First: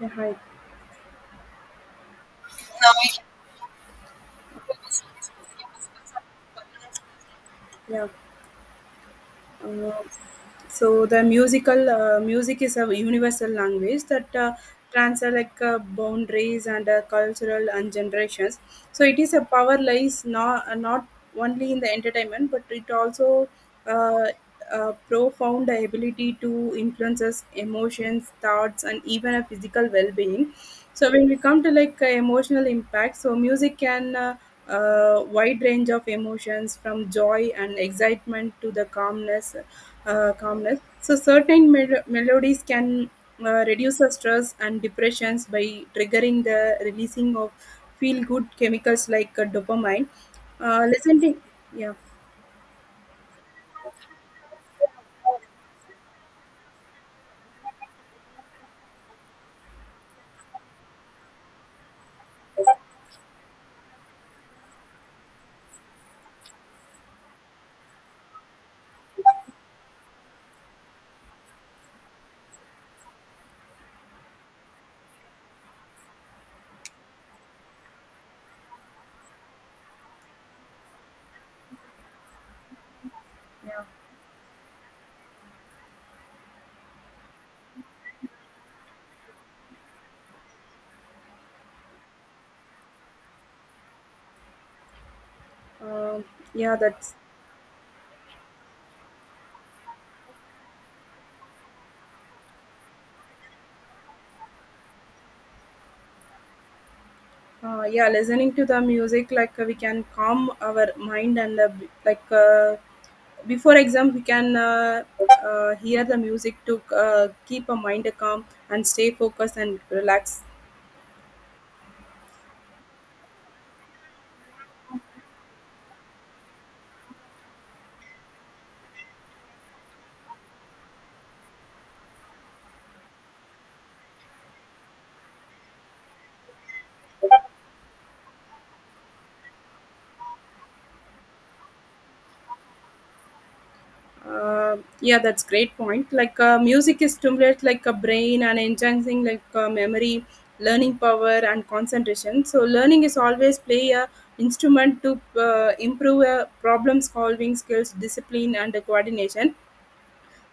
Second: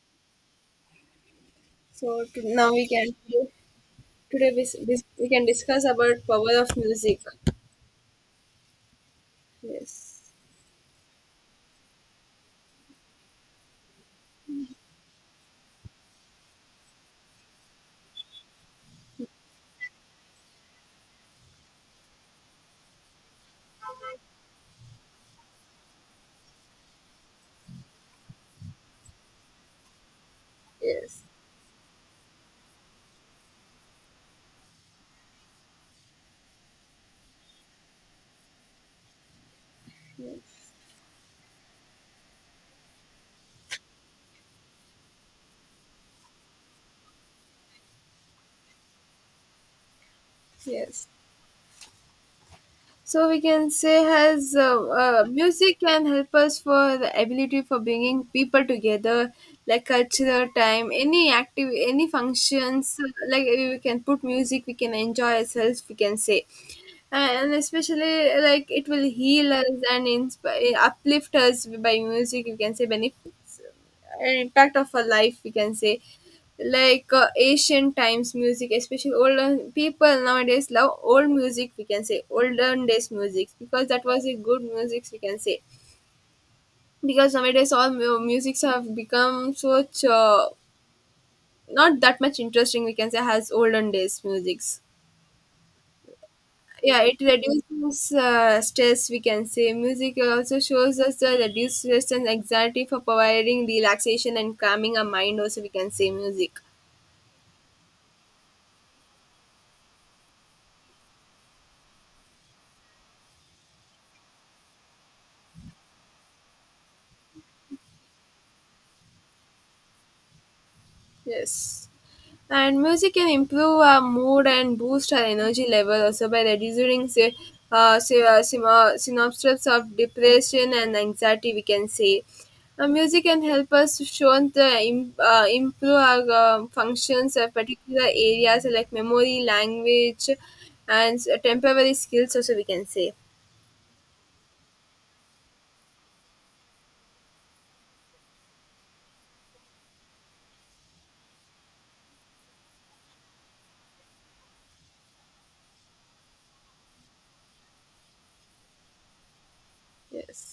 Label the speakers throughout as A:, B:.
A: Yeah, hi.
B: So to, now we can today we, we can discuss about power of music.
A: Yeah. Uh,
B: Yes,
A: so the music is a universal language that transcends like boundaries and cultural and generations. So it is a power lies not only in the entertainment, but it also uh, a profound ability to influence us emotions, thoughts, and even a physical well-being. So
B: yes,
A: when we come to like emotional impact, so music can wide range of emotions from joy and excitement to the
B: yes,
A: calmness. So certain melodies can reduce the stress and depressions by triggering the releasing of feel good chemicals like dopamine. Uh,
B: yes.
A: listening, yeah,
B: So we can say has music can help us for the ability for bringing people together like cultural time any active any functions we can put music we can enjoy ourselves we can say. And especially like it will heal us and inspire uplift us by music. We can say benefits impact of our life we can say. Like ancient times music especially older people nowadays love old music we can say olden days music
A: yeah,
B: because that was a good music we can say. Because nowadays all musics have become such not that much interesting we can say as olden days musics.
A: um, yeah.
B: Yeah,
A: That's
B: it reduces stress we can say. Music also shows us the reduced stress and anxiety for providing relaxation and calming our mind also we can say music.
A: Yeah, listening to the music like we can calm our mind and before exam we can hear the music to keep our mind calm and stay focused and relax.
B: Yes. And music can improve our mood and boost our energy level also by reducing synopsis of depression and anxiety, we can say. Music can help us to show improve our functions of particular areas like memory, language, and temporary skills also we can say.
A: Yeah, that's great point, like music is stimulates like a brain and enhancing like memory, learning power and concentration. So learning is always play a instrument to improve problem solving skills, discipline and coordination.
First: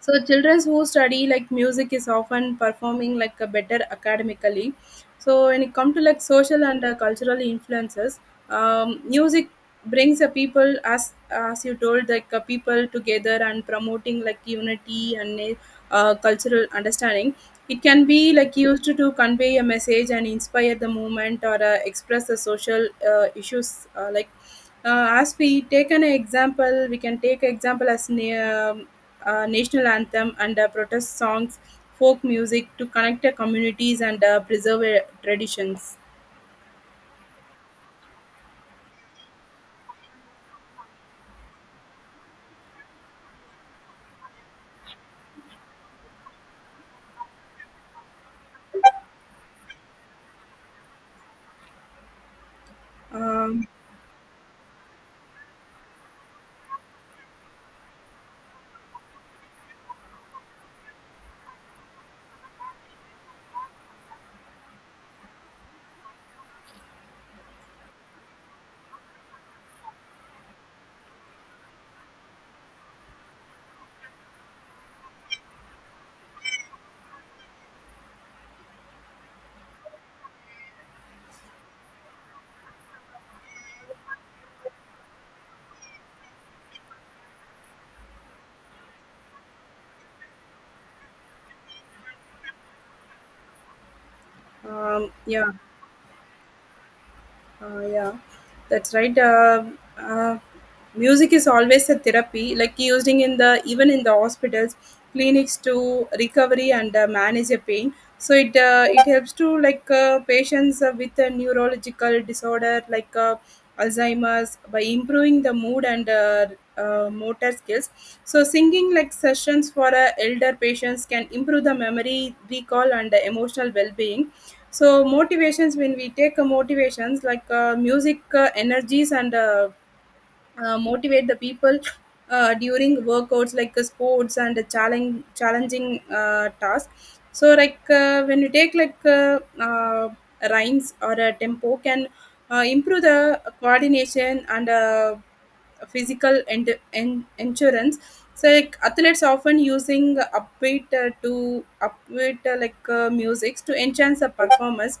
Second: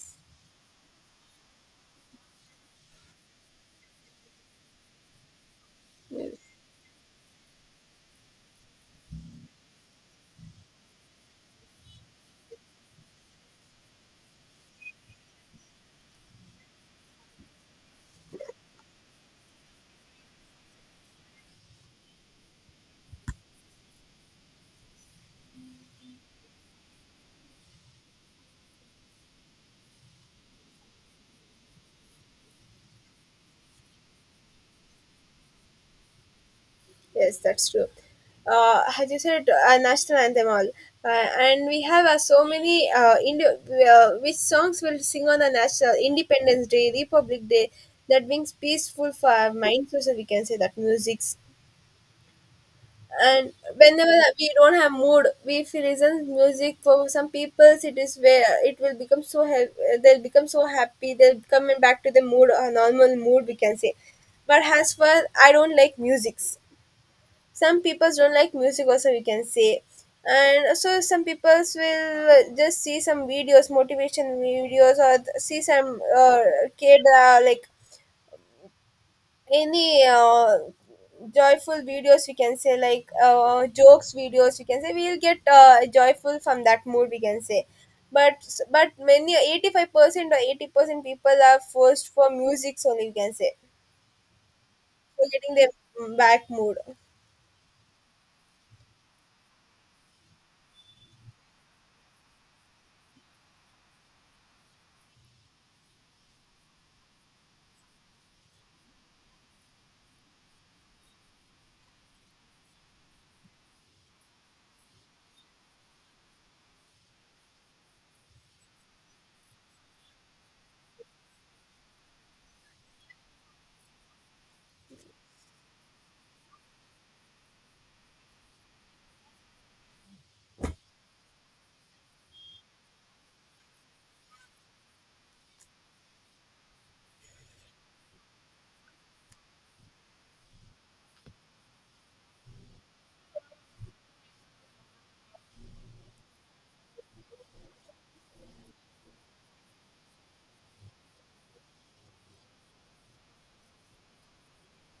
A: So children who study like music is often performing like a better academically. So when it comes to like
B: Yes.
A: social and cultural influences, music brings the people as you told like people together and promoting like unity and cultural understanding. It can be like used to convey a message and inspire the movement or express the social issues. As we take an example, we can take example as national anthem and protest songs, folk music to connect the communities and preserve traditions.
B: Yes, that's true. As you said, national anthem all, and we have so many which songs will sing on the national Independence Day, Republic Day, that brings peaceful for our minds. Also, we can say that musics. And
A: Um,
B: whenever we don't have mood, we if we listen music for some people, it is where it will become so help. They'll become so happy. They'll come back to the mood, a normal mood. We can say. But as for I don't like music, some people don't like music also we can say. And so some people will just see some videos motivation videos or see some kid like any joyful videos we can say like jokes videos we can say we'll get joyful from that mood we can say. But many 85% or 80% people are forced for music only we can say for
A: yeah.
B: getting their back mood.
A: Yeah, that's right. Uh, Music is always a therapy, like using in the even in the hospitals, clinics to recovery and manage a pain. So it helps to like patients with a neurological disorder like Alzheimer's by improving the mood and motor skills. So singing like sessions for elder patients can improve the memory, recall, and emotional well-being. So motivations when we take motivations like music energies and motivate the people during workouts like sports and challenge challenging tasks. So like when you take like rhymes or a tempo can improve the coordination and physical and endurance. So like athletes often using upbeat music to enhance the performance.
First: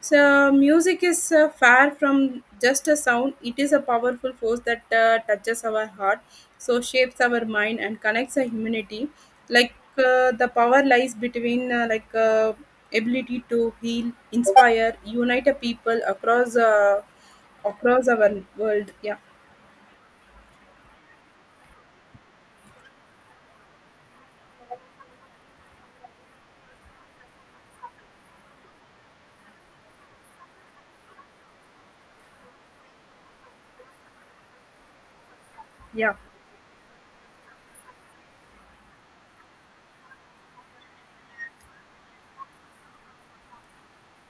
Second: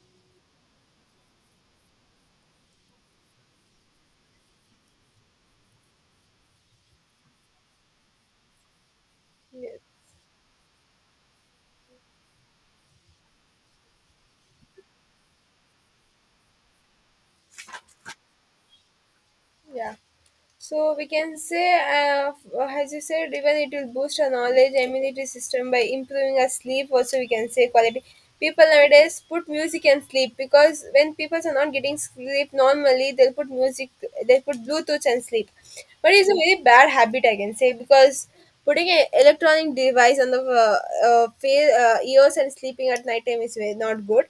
A: So music is far from just a sound. It is a powerful force that touches our heart, so shapes our mind and connects our humanity.
B: Yes.
A: The power lies between ability to heal, inspire, unite a people across across our world. Yeah,
B: Yeah. So we can say, as you said, even it will boost our knowledge immunity system by improving our sleep. Also, we can say quality. People nowadays put music and sleep because when people are not getting sleep normally, they'll put music, they put Bluetooth and sleep.
A: yeah.
B: But it's a very bad habit, I can say, because putting an electronic device on the ears and sleeping at night time is very not good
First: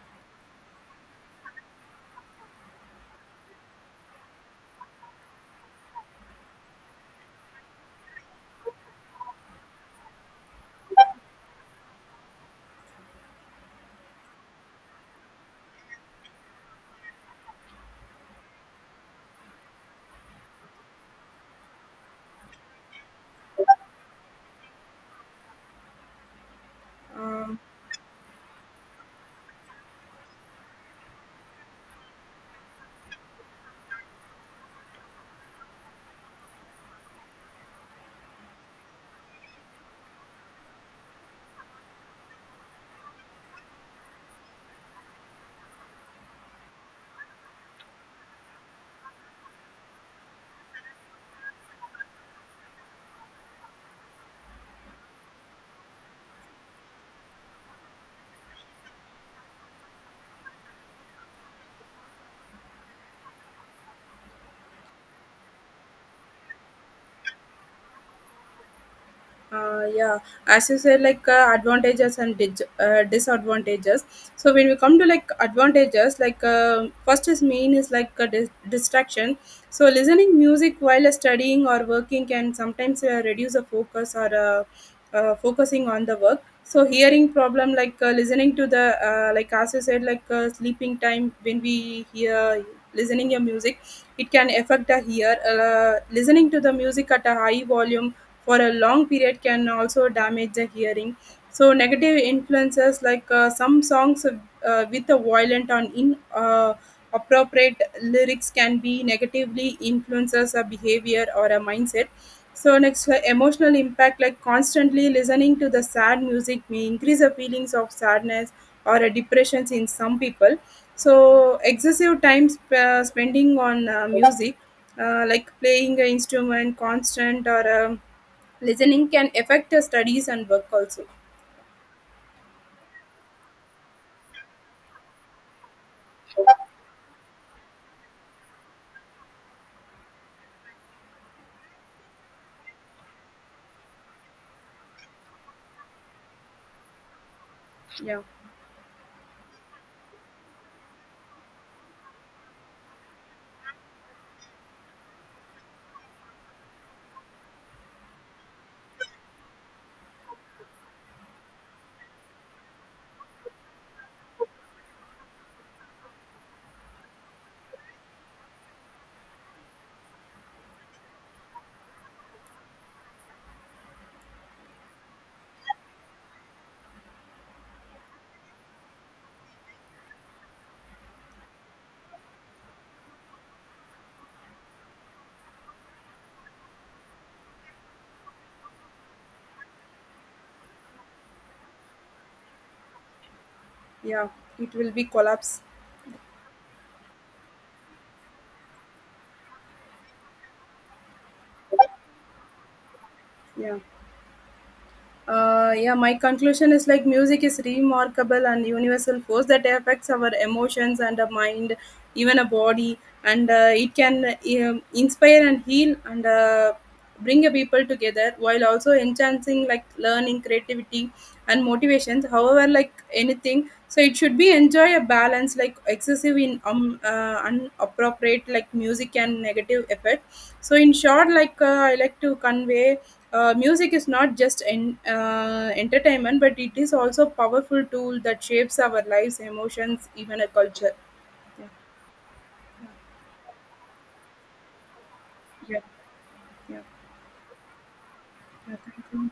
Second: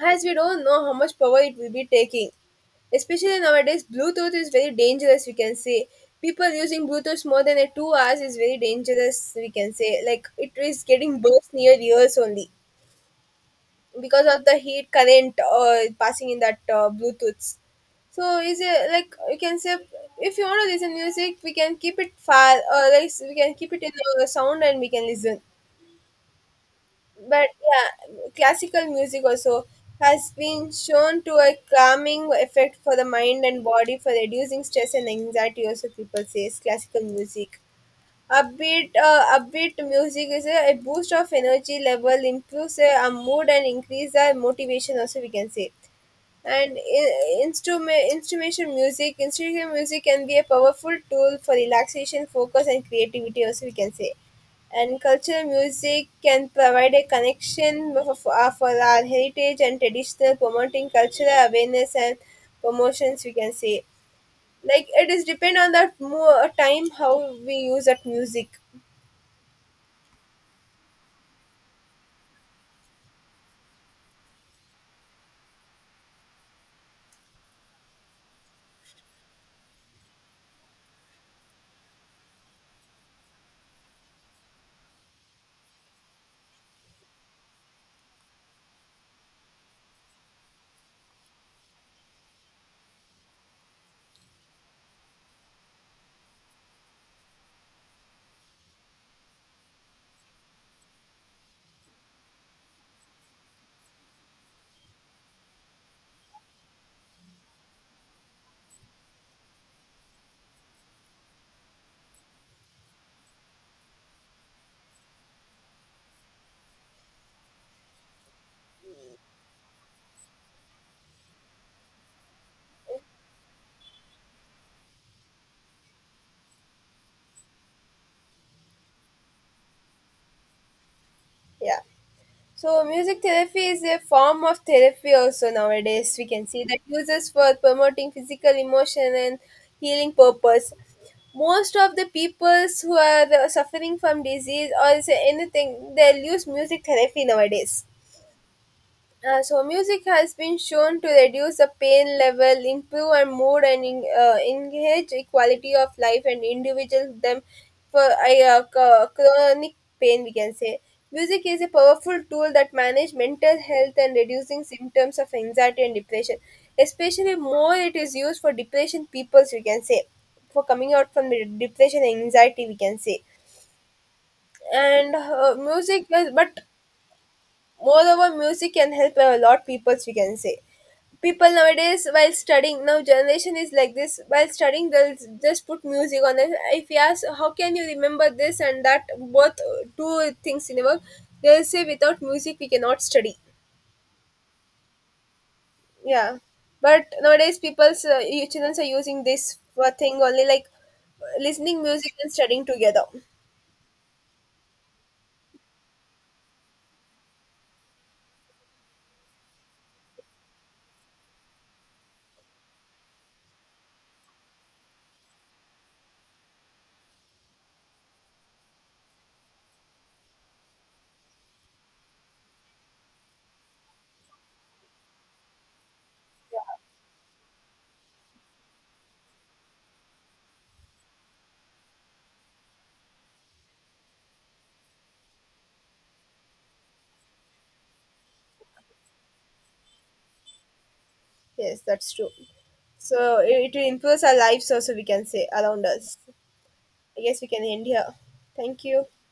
B: as we don't know how much power it will be taking. Especially nowadays, Bluetooth is very dangerous, we can say. People using Bluetooth more than a 2 hours is very dangerous, we can say. Like it is getting burst near ears only because of the heat current passing in that Bluetooth. So is it like we can say if you want to listen music, we can keep it far or like we can keep it in the sound and we can listen. But
A: Um,
B: yeah, classical music also has been shown to a calming effect for the mind and body for reducing stress and anxiety also people says classical music. Upbeat music is a boost of energy level improves our mood and increase our motivation also we can say. And instrumental music can be a powerful tool for relaxation focus and creativity also we can say. And cultural music can provide a connection for our heritage and traditional promoting cultural awareness and promotions we can say. Like it is depend on that more time how we use that music.
A: yeah, as you said, like disadvantages. So when we come to like advantages, like first is main is like a dis- distraction. So listening music while studying or working can sometimes reduce the focus or focusing on the work. So hearing problem like listening to the as you said like sleeping time when we hear listening your music, it can affect the ear. Listening to the music at a high volume for a long period can also damage the hearing. So negative influences like some songs with a violent or in appropriate lyrics can be negatively influences a behavior or a mindset. So next, emotional impact like constantly listening to the sad music may increase the feelings of sadness or a depressions in some people. So excessive time spending on music, like playing an instrument, constant or listening can affect the studies and work also.
B: Yeah. So, music therapy is a form of therapy also nowadays. We can see that uses for promoting physical, emotion, and healing purpose. Most of the peoples who are suffering from disease or is anything, they'll use music therapy nowadays.
A: Yeah,
B: So music has been shown to reduce the pain level, improve our mood, and engage the quality of life and individuals them for a chronic pain. We can say music is a powerful tool that manage mental health and reducing symptoms of anxiety and depression. Especially more it is used for depression peoples. We can say for coming out from the depression and anxiety. We can say. And music is but moreover music can help a lot. People, we can say people nowadays while studying now generation is like this while studying they'll just put music on it. If you ask how can you remember this and that both two things in a work they'll say without music we cannot study.
A: yeah, it will be collapse.
B: Yeah. But nowadays people's children are using this for thing only like listening music and studying together.
A: Yeah. Yeah, my conclusion is like music is remarkable and universal force that affects our emotions and a mind, even a body, and it can inspire and heal and bring a people together while also enhancing like learning, creativity, and motivations. However, like anything, so it should be enjoy a balance like excessive in inappropriate like music and negative effect. So in short, like I like to convey music is not just entertainment, but it is also a powerful tool that shapes our lives emotions even a culture. Yeah.
B: Yes, that's true. So it improves our lives also we can say
A: Yeah.
B: around us.
A: Yeah,
B: I guess we can end here.
A: yeah.
B: Thank
A: Thank
B: you.
A: you.